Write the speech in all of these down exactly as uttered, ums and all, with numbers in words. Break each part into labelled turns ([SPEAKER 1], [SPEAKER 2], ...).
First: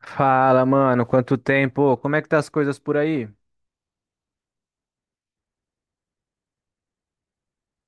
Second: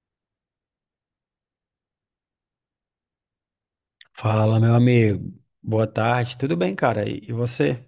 [SPEAKER 1] Fala, mano, quanto tempo? Como é que tá as coisas por aí?
[SPEAKER 2] Fala, meu amigo. Boa tarde. Tudo bem, cara? E e você?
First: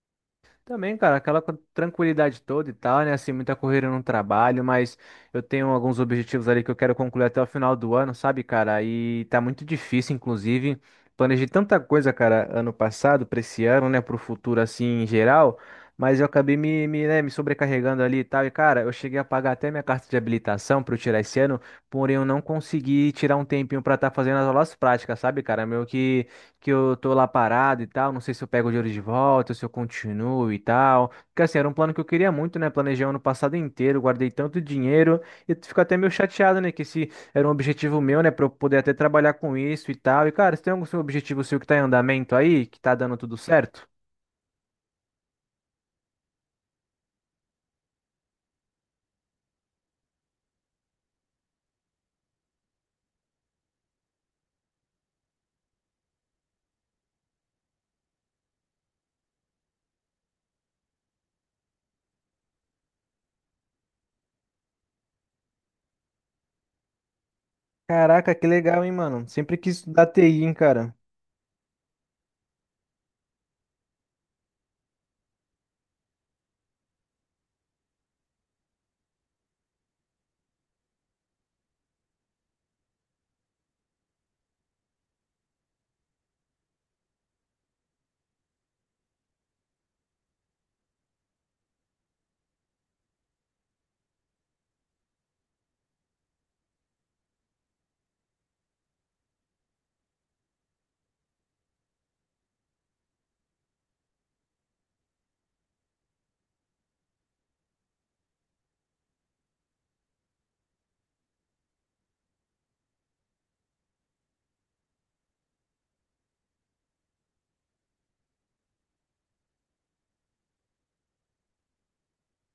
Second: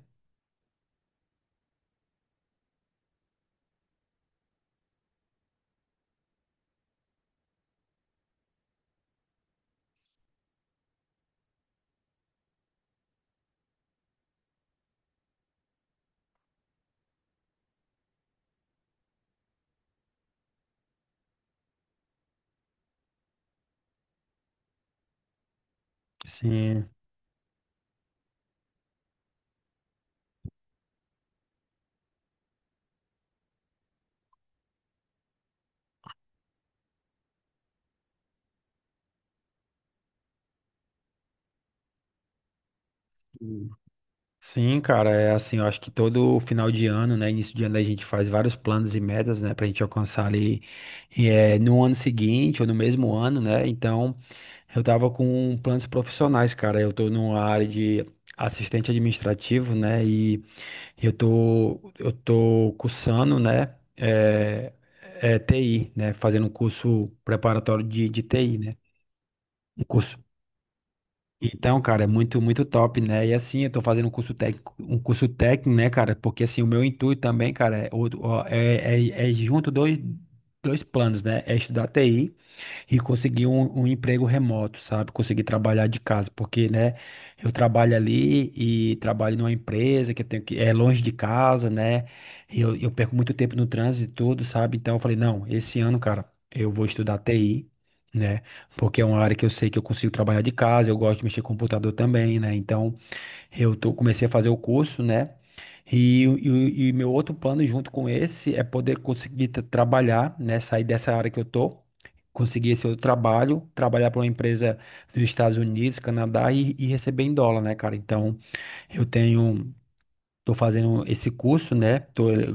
[SPEAKER 1] Também, cara, aquela co- tranquilidade toda e tal, né? Assim, muita correria no trabalho, mas eu tenho alguns objetivos ali que eu quero concluir até o final do ano, sabe, cara? E tá muito difícil, inclusive. Planejei tanta coisa, cara, ano passado, pra esse ano, né? Pro futuro, assim, em geral, mas eu acabei me, me, né, me sobrecarregando ali e tal. E, cara, eu cheguei a pagar até minha carta de habilitação pra eu tirar esse ano, porém eu não consegui tirar um tempinho pra estar fazendo as aulas práticas, sabe, cara? Meio que. que
[SPEAKER 2] Sim.
[SPEAKER 1] eu tô lá parado e tal, não sei se eu pego o dinheiro de volta, se eu continuo e tal. Porque assim, era um plano que eu queria muito, né? Planejei o ano passado inteiro, guardei tanto dinheiro e eu fico até meio chateado, né? Que esse era um objetivo meu, né? Pra eu poder até trabalhar com isso e tal. E cara, você tem algum seu objetivo seu que tá em andamento aí, que tá dando tudo certo?
[SPEAKER 2] Sim, cara, é assim, eu acho que todo final de ano, né, início de ano a gente faz vários planos e metas, né, pra gente alcançar ali eh, no ano seguinte ou no mesmo ano, né? Então, eu tava com planos profissionais, cara. Eu tô numa área de assistente administrativo, né? E eu tô eu tô cursando, né, eh, eh, T I, né, fazendo um curso preparatório de, de
[SPEAKER 1] Caraca, que
[SPEAKER 2] T I, né?
[SPEAKER 1] legal, hein, mano? Sempre quis
[SPEAKER 2] Um
[SPEAKER 1] estudar
[SPEAKER 2] curso.
[SPEAKER 1] T I, hein, cara.
[SPEAKER 2] Então, cara, é muito, muito top, né? E assim, eu tô fazendo um curso técnico, um curso técnico, né, cara? Porque assim, o meu intuito também, cara, é, outro- ó, é, é, é junto dois, dois planos, né? É estudar T I e consegui um, um emprego remoto, sabe? Consegui trabalhar de casa, porque, né, eu trabalho ali e trabalho numa empresa que eu tenho que é longe de casa, né? E eu, eu perco muito tempo no trânsito e tudo, sabe? Então eu falei, não, esse ano, cara, eu vou estudar T I. Né? Porque é uma área que eu sei que eu consigo trabalhar de casa, eu gosto de mexer com computador também, né? Então, eu tô, comecei a fazer o curso, né? E, o- e, e meu outro plano junto com esse é poder conseguir tra- trabalhar, né? Sair dessa área que eu tô, conseguir esse outro trabalho, trabalhar para uma empresa dos Estados Unidos, Canadá e, e receber em dólar, né, cara? Então, eu tenho. Tô fazendo esse curso, né? Tô, eh,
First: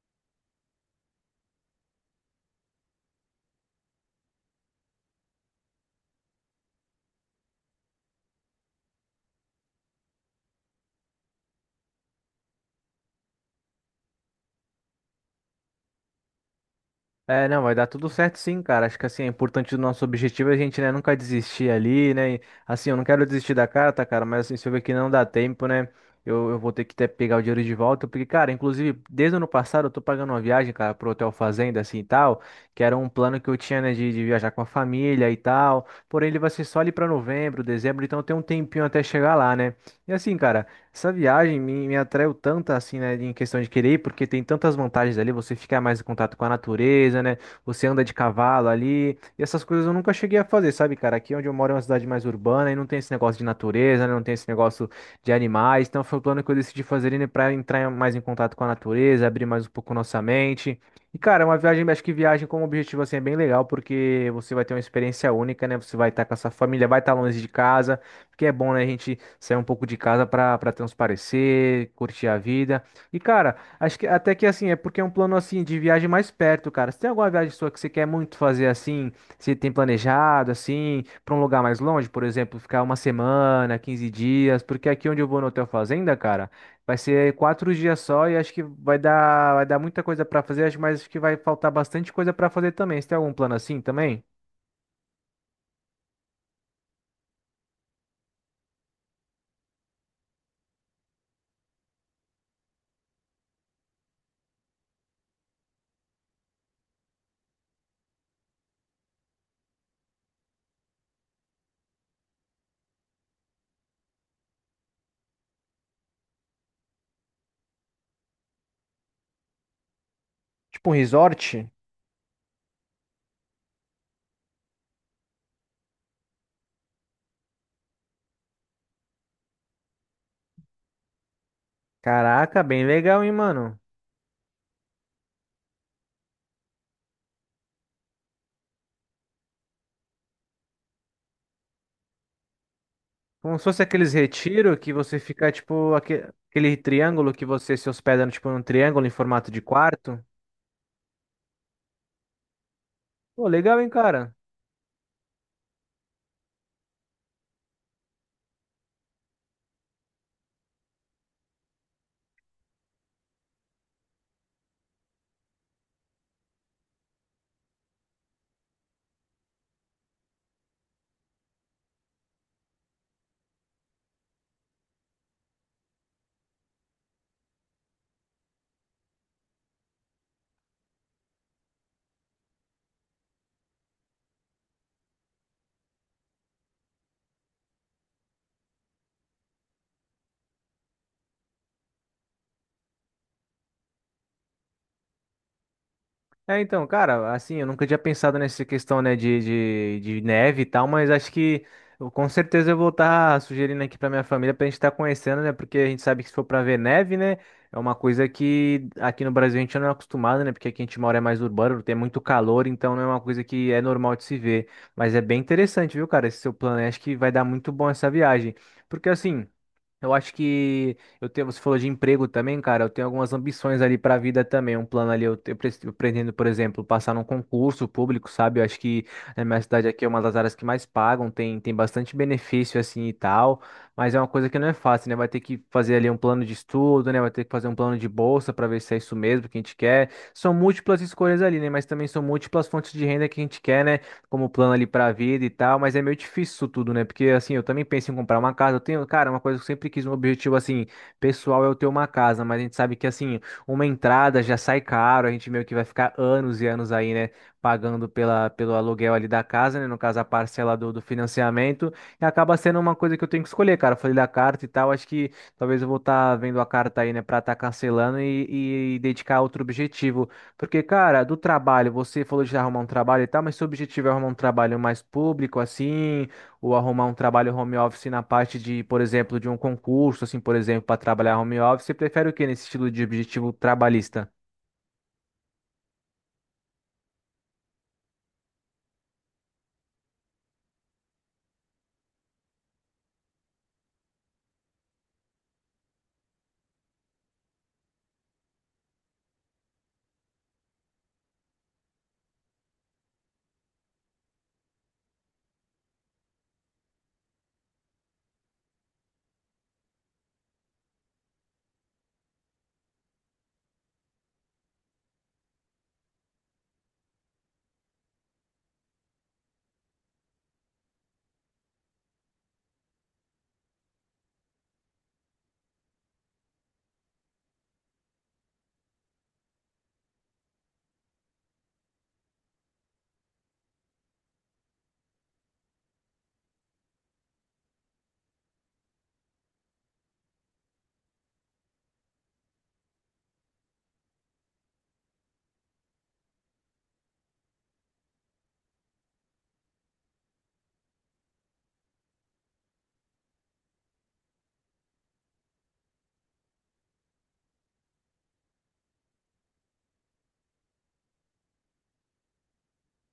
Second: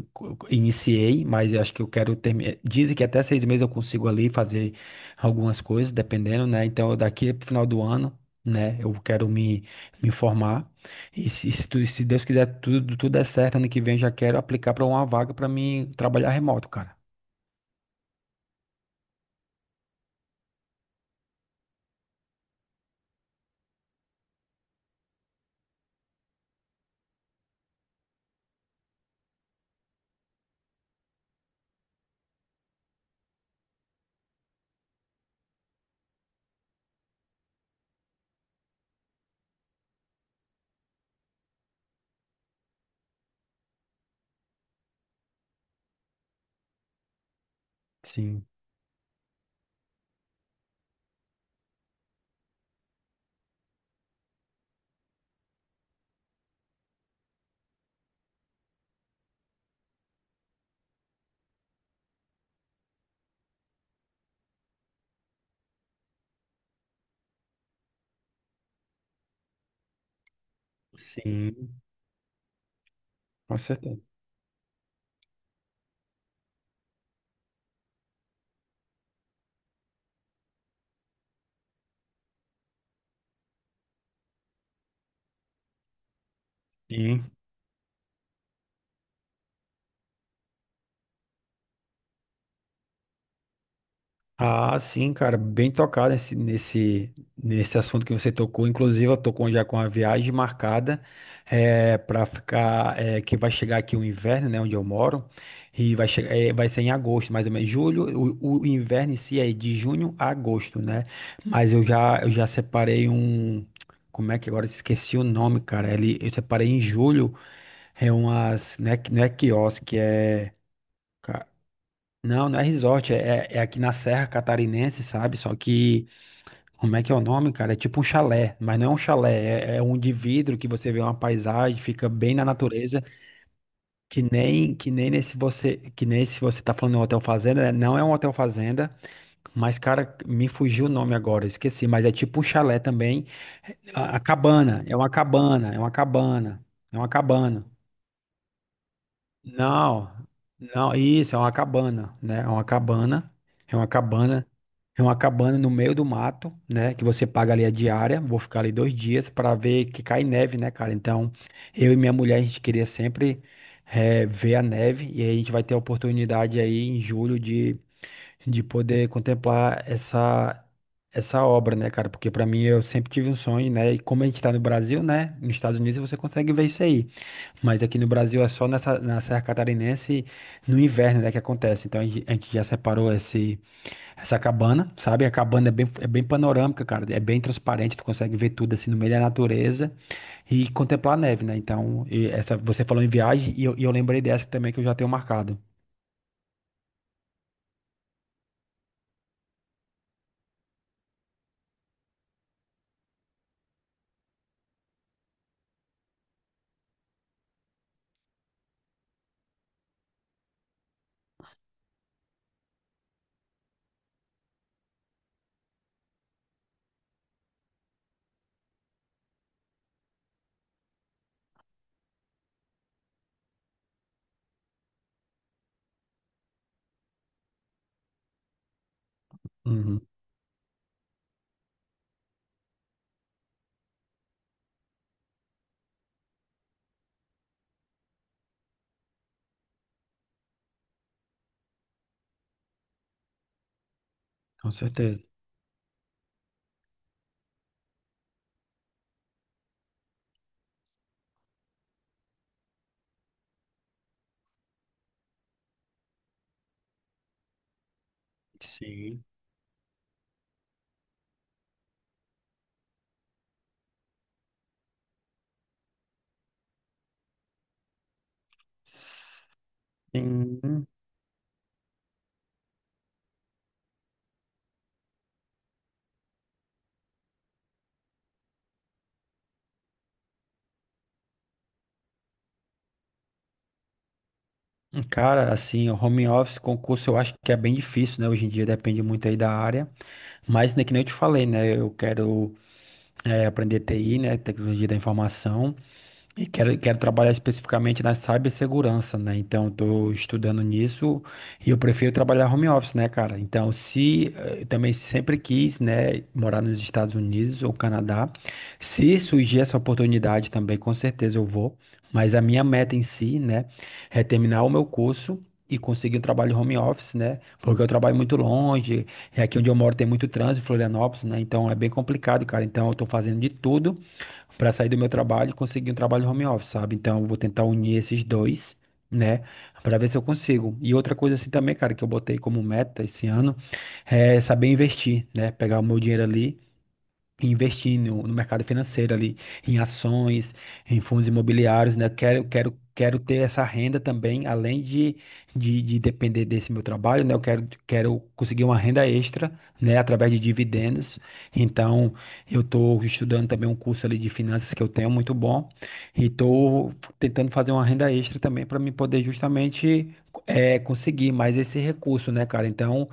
[SPEAKER 2] iniciei, mas eu acho que eu quero terminar. Dizem que até seis meses eu consigo ali fazer algumas coisas, dependendo, né? Então, daqui pro final do ano, né? Eu quero me, me formar. E se, se, tu- se Deus quiser, tudo, tudo der certo, ano que vem eu já quero aplicar para uma vaga para mim trabalhar remoto, cara.
[SPEAKER 1] É, não, vai dar tudo certo sim, cara. Acho que assim, é importante o nosso objetivo é a gente, né, nunca desistir ali, né? E, assim, eu não quero desistir da carta, cara, mas assim, se eu ver que não dá tempo, né? Eu, eu vou ter que até pegar o dinheiro de volta, porque, cara, inclusive, desde o ano passado eu tô pagando uma viagem, cara, pro Hotel Fazenda, assim e tal, que era um plano que eu tinha, né, de, de viajar com a família e tal. Porém, ele vai ser só ali pra novembro, dezembro, então tem um tempinho até chegar lá, né? E assim, cara. Essa viagem me, me atraiu tanto assim, né, em questão de querer ir, porque tem tantas vantagens ali, você fica mais em contato com a natureza, né, você anda de
[SPEAKER 2] Sim,
[SPEAKER 1] cavalo ali, e essas coisas eu nunca cheguei a fazer, sabe, cara? Aqui é onde eu moro é uma cidade mais urbana e não tem esse negócio de natureza, né, não tem esse negócio de animais, então foi o plano que eu decidi fazer, né, pra entrar mais em contato com a natureza, abrir mais um pouco nossa mente. E, cara, é uma viagem, acho que viagem como objetivo, assim, é bem legal, porque você vai ter uma experiência única, né, você vai estar com a sua família, vai estar longe de casa, porque é bom, né, a gente sair um pouco de casa pra para
[SPEAKER 2] sim,
[SPEAKER 1] transparecer, curtir a vida. E cara,
[SPEAKER 2] com
[SPEAKER 1] acho
[SPEAKER 2] certeza.
[SPEAKER 1] que até que assim, é porque é um plano assim de viagem mais perto, cara. Você tem alguma viagem sua que você quer muito fazer assim, você tem planejado assim, pra um lugar mais longe, por exemplo, ficar uma semana, quinze dias, porque aqui onde eu vou no Hotel Fazenda, cara, vai
[SPEAKER 2] Sim.
[SPEAKER 1] ser quatro dias só e acho que vai dar vai dar muita coisa pra fazer, acho- mas acho que vai faltar bastante coisa pra fazer também. Você tem algum plano assim também?
[SPEAKER 2] Ah, sim, cara, bem tocado nesse, nesse, nesse assunto que você tocou. Inclusive, eu tô com, já com a viagem marcada é, para ficar, é, que vai chegar aqui o inverno, né, onde eu moro, e vai chegar, é, vai ser em agosto, mais ou menos. Julho, o, o inverno em si é de junho a agosto, né? Mas eu já, eu já separei um, como é que agora eu esqueci o nome, cara? Ele, eu separei em julho, é umas, não é, não é quiosque, é.
[SPEAKER 1] Tipo um resort?
[SPEAKER 2] Não, não é resort, é, é é aqui na Serra Catarinense, sabe? Só que, como é que é o nome, cara? É tipo um chalé, mas não é um chalé, é, é um de vidro que você vê uma paisagem, fica bem na
[SPEAKER 1] Caraca, bem
[SPEAKER 2] natureza,
[SPEAKER 1] legal, hein, mano?
[SPEAKER 2] que nem que nem nesse você, que nem se você tá falando um hotel fazenda, né? Não é um hotel fazenda, mas, cara, me fugiu o nome agora, esqueci, mas é tipo um chalé também.
[SPEAKER 1] Como se fosse aqueles
[SPEAKER 2] A, a
[SPEAKER 1] retiro
[SPEAKER 2] cabana,
[SPEAKER 1] que
[SPEAKER 2] é uma
[SPEAKER 1] você fica,
[SPEAKER 2] cabana, é uma
[SPEAKER 1] tipo, aque-
[SPEAKER 2] cabana,
[SPEAKER 1] aquele
[SPEAKER 2] é uma
[SPEAKER 1] triângulo que
[SPEAKER 2] cabana.
[SPEAKER 1] você se hospeda, tipo, num triângulo em formato de
[SPEAKER 2] Não,
[SPEAKER 1] quarto.
[SPEAKER 2] não, isso é uma cabana, né? É uma cabana,
[SPEAKER 1] Pô,
[SPEAKER 2] é
[SPEAKER 1] legal,
[SPEAKER 2] uma
[SPEAKER 1] hein, cara?
[SPEAKER 2] cabana, é uma cabana no meio do mato, né? Que você paga ali a diária. Vou ficar ali dois dias para ver que cai neve, né, cara? Então, eu e minha mulher a gente queria sempre eh, ver a neve e aí a gente vai ter a oportunidade aí em julho de de poder contemplar essa essa obra, né, cara? Porque pra mim eu sempre tive um sonho, né? E como a gente tá no Brasil, né? Nos Estados Unidos você consegue ver isso aí. Mas aqui no Brasil é só nessa na Serra Catarinense no inverno, né, que acontece. Então a gente a gente já separou esse essa cabana, sabe? A cabana é bem é bem panorâmica, cara. É bem transparente, tu consegue ver tudo assim no meio da natureza e contemplar a neve, né? Então, e essa você falou em viagem e eu, e eu lembrei dessa também que eu já tenho marcado.
[SPEAKER 1] É, então, cara, assim, eu nunca tinha pensado nessa questão, né, de, de, de neve e tal, mas acho que eu, com certeza eu vou estar sugerindo aqui pra minha família pra gente estar conhecendo, né, porque a gente sabe que se for pra ver neve, né, é uma coisa que aqui no Brasil a gente não é acostumado, né, porque aqui a gente mora é mais urbano, tem muito calor, então não é uma coisa que é normal de se ver, mas é bem interessante, viu, cara, esse seu plano, aí, acho que vai dar muito bom essa viagem, porque assim. Eu acho que eu tenho, você falou de emprego também, cara. Eu tenho algumas ambições ali para a vida também. Um plano ali, eu, te- eu pres- eu pretendo, por exemplo, passar num concurso público, sabe? Eu acho que na minha cidade
[SPEAKER 2] Uhum,
[SPEAKER 1] aqui é uma das áreas que mais pagam, tem, tem bastante benefício assim e tal, mas é uma coisa que não é fácil, né? Vai ter que fazer ali um plano de estudo, né? Vai ter que fazer um plano de bolsa para ver se é isso mesmo que a gente quer. São múltiplas escolhas ali, né? Mas também são múltiplas fontes de renda que a gente quer, né? Como
[SPEAKER 2] com
[SPEAKER 1] plano ali pra
[SPEAKER 2] certeza.
[SPEAKER 1] vida e tal, mas é meio difícil isso tudo, né? Porque assim, eu também penso em comprar uma casa. Eu tenho, cara, uma coisa que eu sempre quis, um objetivo assim, pessoal é eu ter uma casa, mas a gente sabe que assim, uma entrada já sai caro, a gente meio que vai ficar anos e anos aí, né? Pagando pela, pelo aluguel
[SPEAKER 2] Sim.
[SPEAKER 1] ali da casa, né? No caso, a parcela do, do financiamento. E acaba sendo uma coisa que eu tenho que escolher, cara. Eu falei da carta e tal. Acho que talvez eu vou estar vendo a carta aí, né? Pra estar cancelando e, e dedicar a outro objetivo. Porque,
[SPEAKER 2] Sim.
[SPEAKER 1] cara, do trabalho, você falou de arrumar um trabalho e tal, mas seu objetivo é arrumar um trabalho mais público, assim, ou arrumar um trabalho home office na parte de, por exemplo, de um concurso, assim, por exemplo, para trabalhar home office, você prefere o quê nesse estilo de objetivo trabalhista?
[SPEAKER 2] Cara, assim, o home office, concurso, eu acho que é bem difícil, né? Hoje em dia depende muito aí da área. Mas, né, que nem eu te falei, né? Eu quero eh, aprender T I, né? Tecnologia da informação. E quero, quero trabalhar especificamente na cibersegurança, né? Então, estou estudando nisso e eu prefiro trabalhar home office, né, cara? Então, se eh, eu também sempre quis, né, morar nos Estados Unidos ou Canadá, se surgir essa oportunidade também, com certeza eu vou. Mas a minha meta em si, né, é terminar o meu curso e conseguir um trabalho home office, né? Porque eu trabalho muito longe, e aqui onde eu moro tem muito trânsito, em Florianópolis, né? Então, é bem complicado, cara. Então, eu estou fazendo de tudo para sair do meu trabalho e conseguir um trabalho home office, sabe? Então, eu vou tentar unir esses dois, né? Para ver se eu consigo. E outra coisa assim também, cara, que eu botei como meta esse ano é saber investir, né? Pegar o meu dinheiro ali e investir no, no mercado financeiro ali, em ações, em fundos imobiliários, né? Quero, quero, quero ter essa renda também, além de, de, de depender desse meu trabalho, né? Eu quero, quero conseguir uma renda extra, né? Através de dividendos. Então, eu estou estudando também um curso ali de finanças que eu tenho muito bom e estou tentando fazer uma renda extra também para me poder justamente é, conseguir mais esse recurso, né, cara? Então,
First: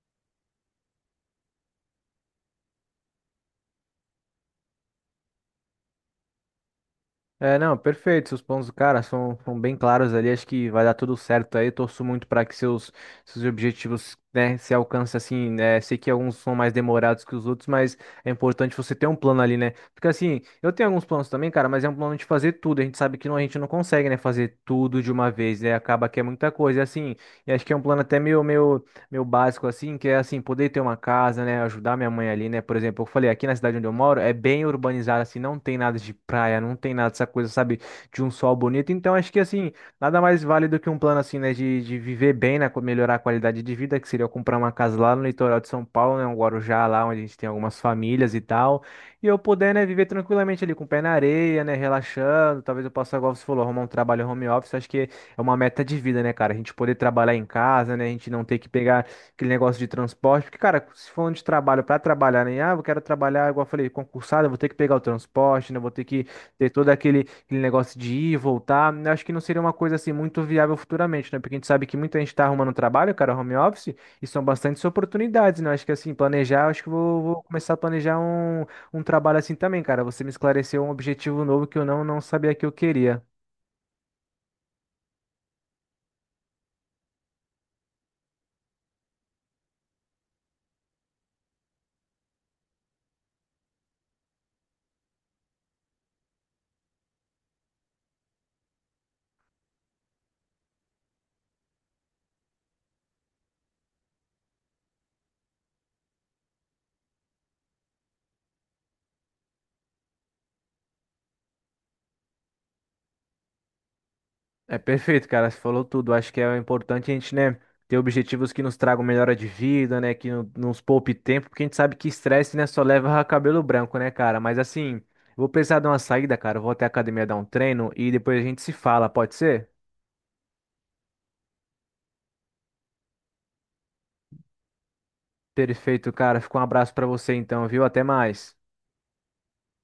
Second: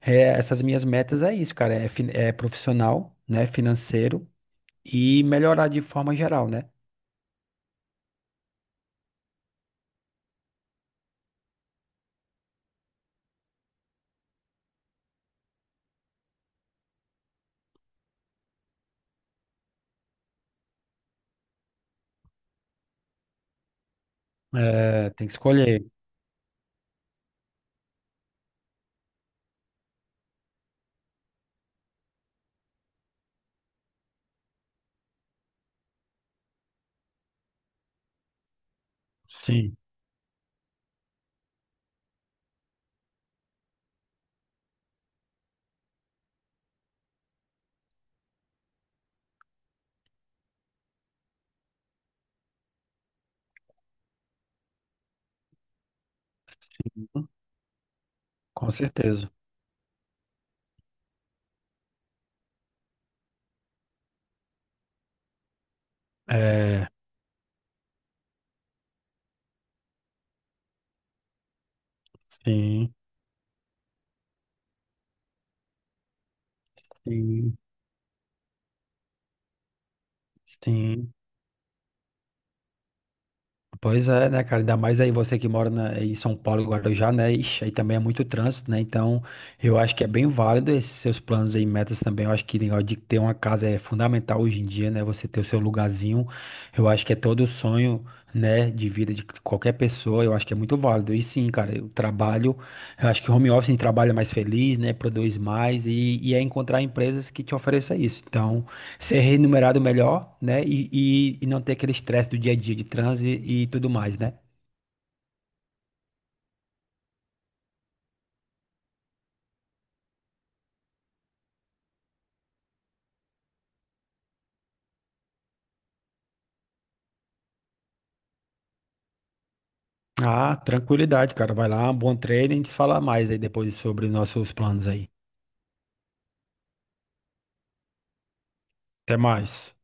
[SPEAKER 2] é, essas minhas metas é isso, cara. É, fin- é profissional, né? Financeiro e melhorar de forma geral, né?
[SPEAKER 1] É, não, perfeito. Seus pontos, cara, são, são bem claros ali. Acho que vai dar tudo certo aí. Torço muito para que seus, seus objetivos, né, se alcancem assim, né? Sei que alguns são mais demorados que os outros, mas é importante você ter um plano ali, né? Porque assim, eu tenho alguns planos também, cara, mas é um plano de fazer tudo. A gente sabe que não, a gente não consegue, né, fazer tudo
[SPEAKER 2] É,
[SPEAKER 1] de
[SPEAKER 2] tem
[SPEAKER 1] uma
[SPEAKER 2] que
[SPEAKER 1] vez, né?
[SPEAKER 2] escolher.
[SPEAKER 1] Acaba que é muita coisa. E assim, e acho que é um plano até meio, meio meu básico assim, que é assim, poder ter uma casa, né, ajudar minha mãe ali, né? Por exemplo, eu falei, aqui na cidade onde eu moro é bem urbanizada assim, não tem nada de praia, não tem nada dessa coisa, sabe, de um sol bonito. Então, acho que assim,
[SPEAKER 2] Sim,
[SPEAKER 1] nada mais válido que um plano assim, né, de, de viver bem, né, co- melhorar a qualidade de vida, que seria eu comprar uma casa lá no litoral de São Paulo, né, um Guarujá lá onde a gente tem algumas famílias e tal, e eu poder, né, viver tranquilamente ali com o pé na areia, né, relaxando. Talvez eu possa, igual você falou, arrumar um trabalho home office. Acho que é uma meta de vida, né, cara? A gente poder
[SPEAKER 2] sim,
[SPEAKER 1] trabalhar em casa, né? A gente não ter que
[SPEAKER 2] com
[SPEAKER 1] pegar
[SPEAKER 2] certeza.
[SPEAKER 1] aquele negócio de transporte. Porque, cara, se for de trabalho para trabalhar, né? Ah, eu quero trabalhar, igual eu falei, concursado, eu vou ter que pegar o transporte, né? eu vou ter que ter todo
[SPEAKER 2] É,
[SPEAKER 1] aquele, aquele negócio de ir e voltar. Eu acho que não seria uma coisa assim muito viável futuramente, né? Porque a gente sabe que muita gente tá arrumando
[SPEAKER 2] sim,
[SPEAKER 1] trabalho, cara, home office, e são bastantes oportunidades, né? Eu acho que assim, planejar, eu acho que eu vou, vou
[SPEAKER 2] sim,
[SPEAKER 1] começar a planejar um, um trabalho assim também, cara. Você me esclareceu um
[SPEAKER 2] sim.
[SPEAKER 1] objetivo novo que eu não, não sabia que eu queria.
[SPEAKER 2] Pois é, né, cara? Ainda mais aí você que mora na- em São Paulo, Guarujá, né? Ixi, aí também é muito trânsito, né? Então, eu acho que é bem válido esses seus planos aí, metas também. Eu acho que o negócio de ter uma casa é fundamental hoje em dia, né? Você ter o seu lugarzinho. Eu acho que é todo o sonho, né, de vida de qualquer pessoa. Eu acho que é muito válido. E sim, cara, eu trabalho. Eu acho que home office trabalha mais feliz, né? Produz mais e, e é encontrar empresas que te ofereçam isso. Então ser remunerado melhor, né? E, e, e não ter aquele estresse do dia a dia de transe e tudo mais, né?
[SPEAKER 1] É perfeito, cara. Você falou tudo. Acho que é importante a gente, né, ter objetivos que nos tragam melhora de vida, né, que no- nos poupe tempo, porque a gente sabe que estresse, né, só leva a cabelo branco, né, cara? Mas assim, vou precisar de uma saída, cara. Eu vou até a academia dar um treino e depois a gente se fala, pode ser?
[SPEAKER 2] Ah, tranquilidade, cara. Vai lá, bom treino e a gente fala mais aí depois sobre os nossos planos aí.
[SPEAKER 1] Perfeito, cara. Fica um abraço pra você então, viu? Até mais.
[SPEAKER 2] Até mais.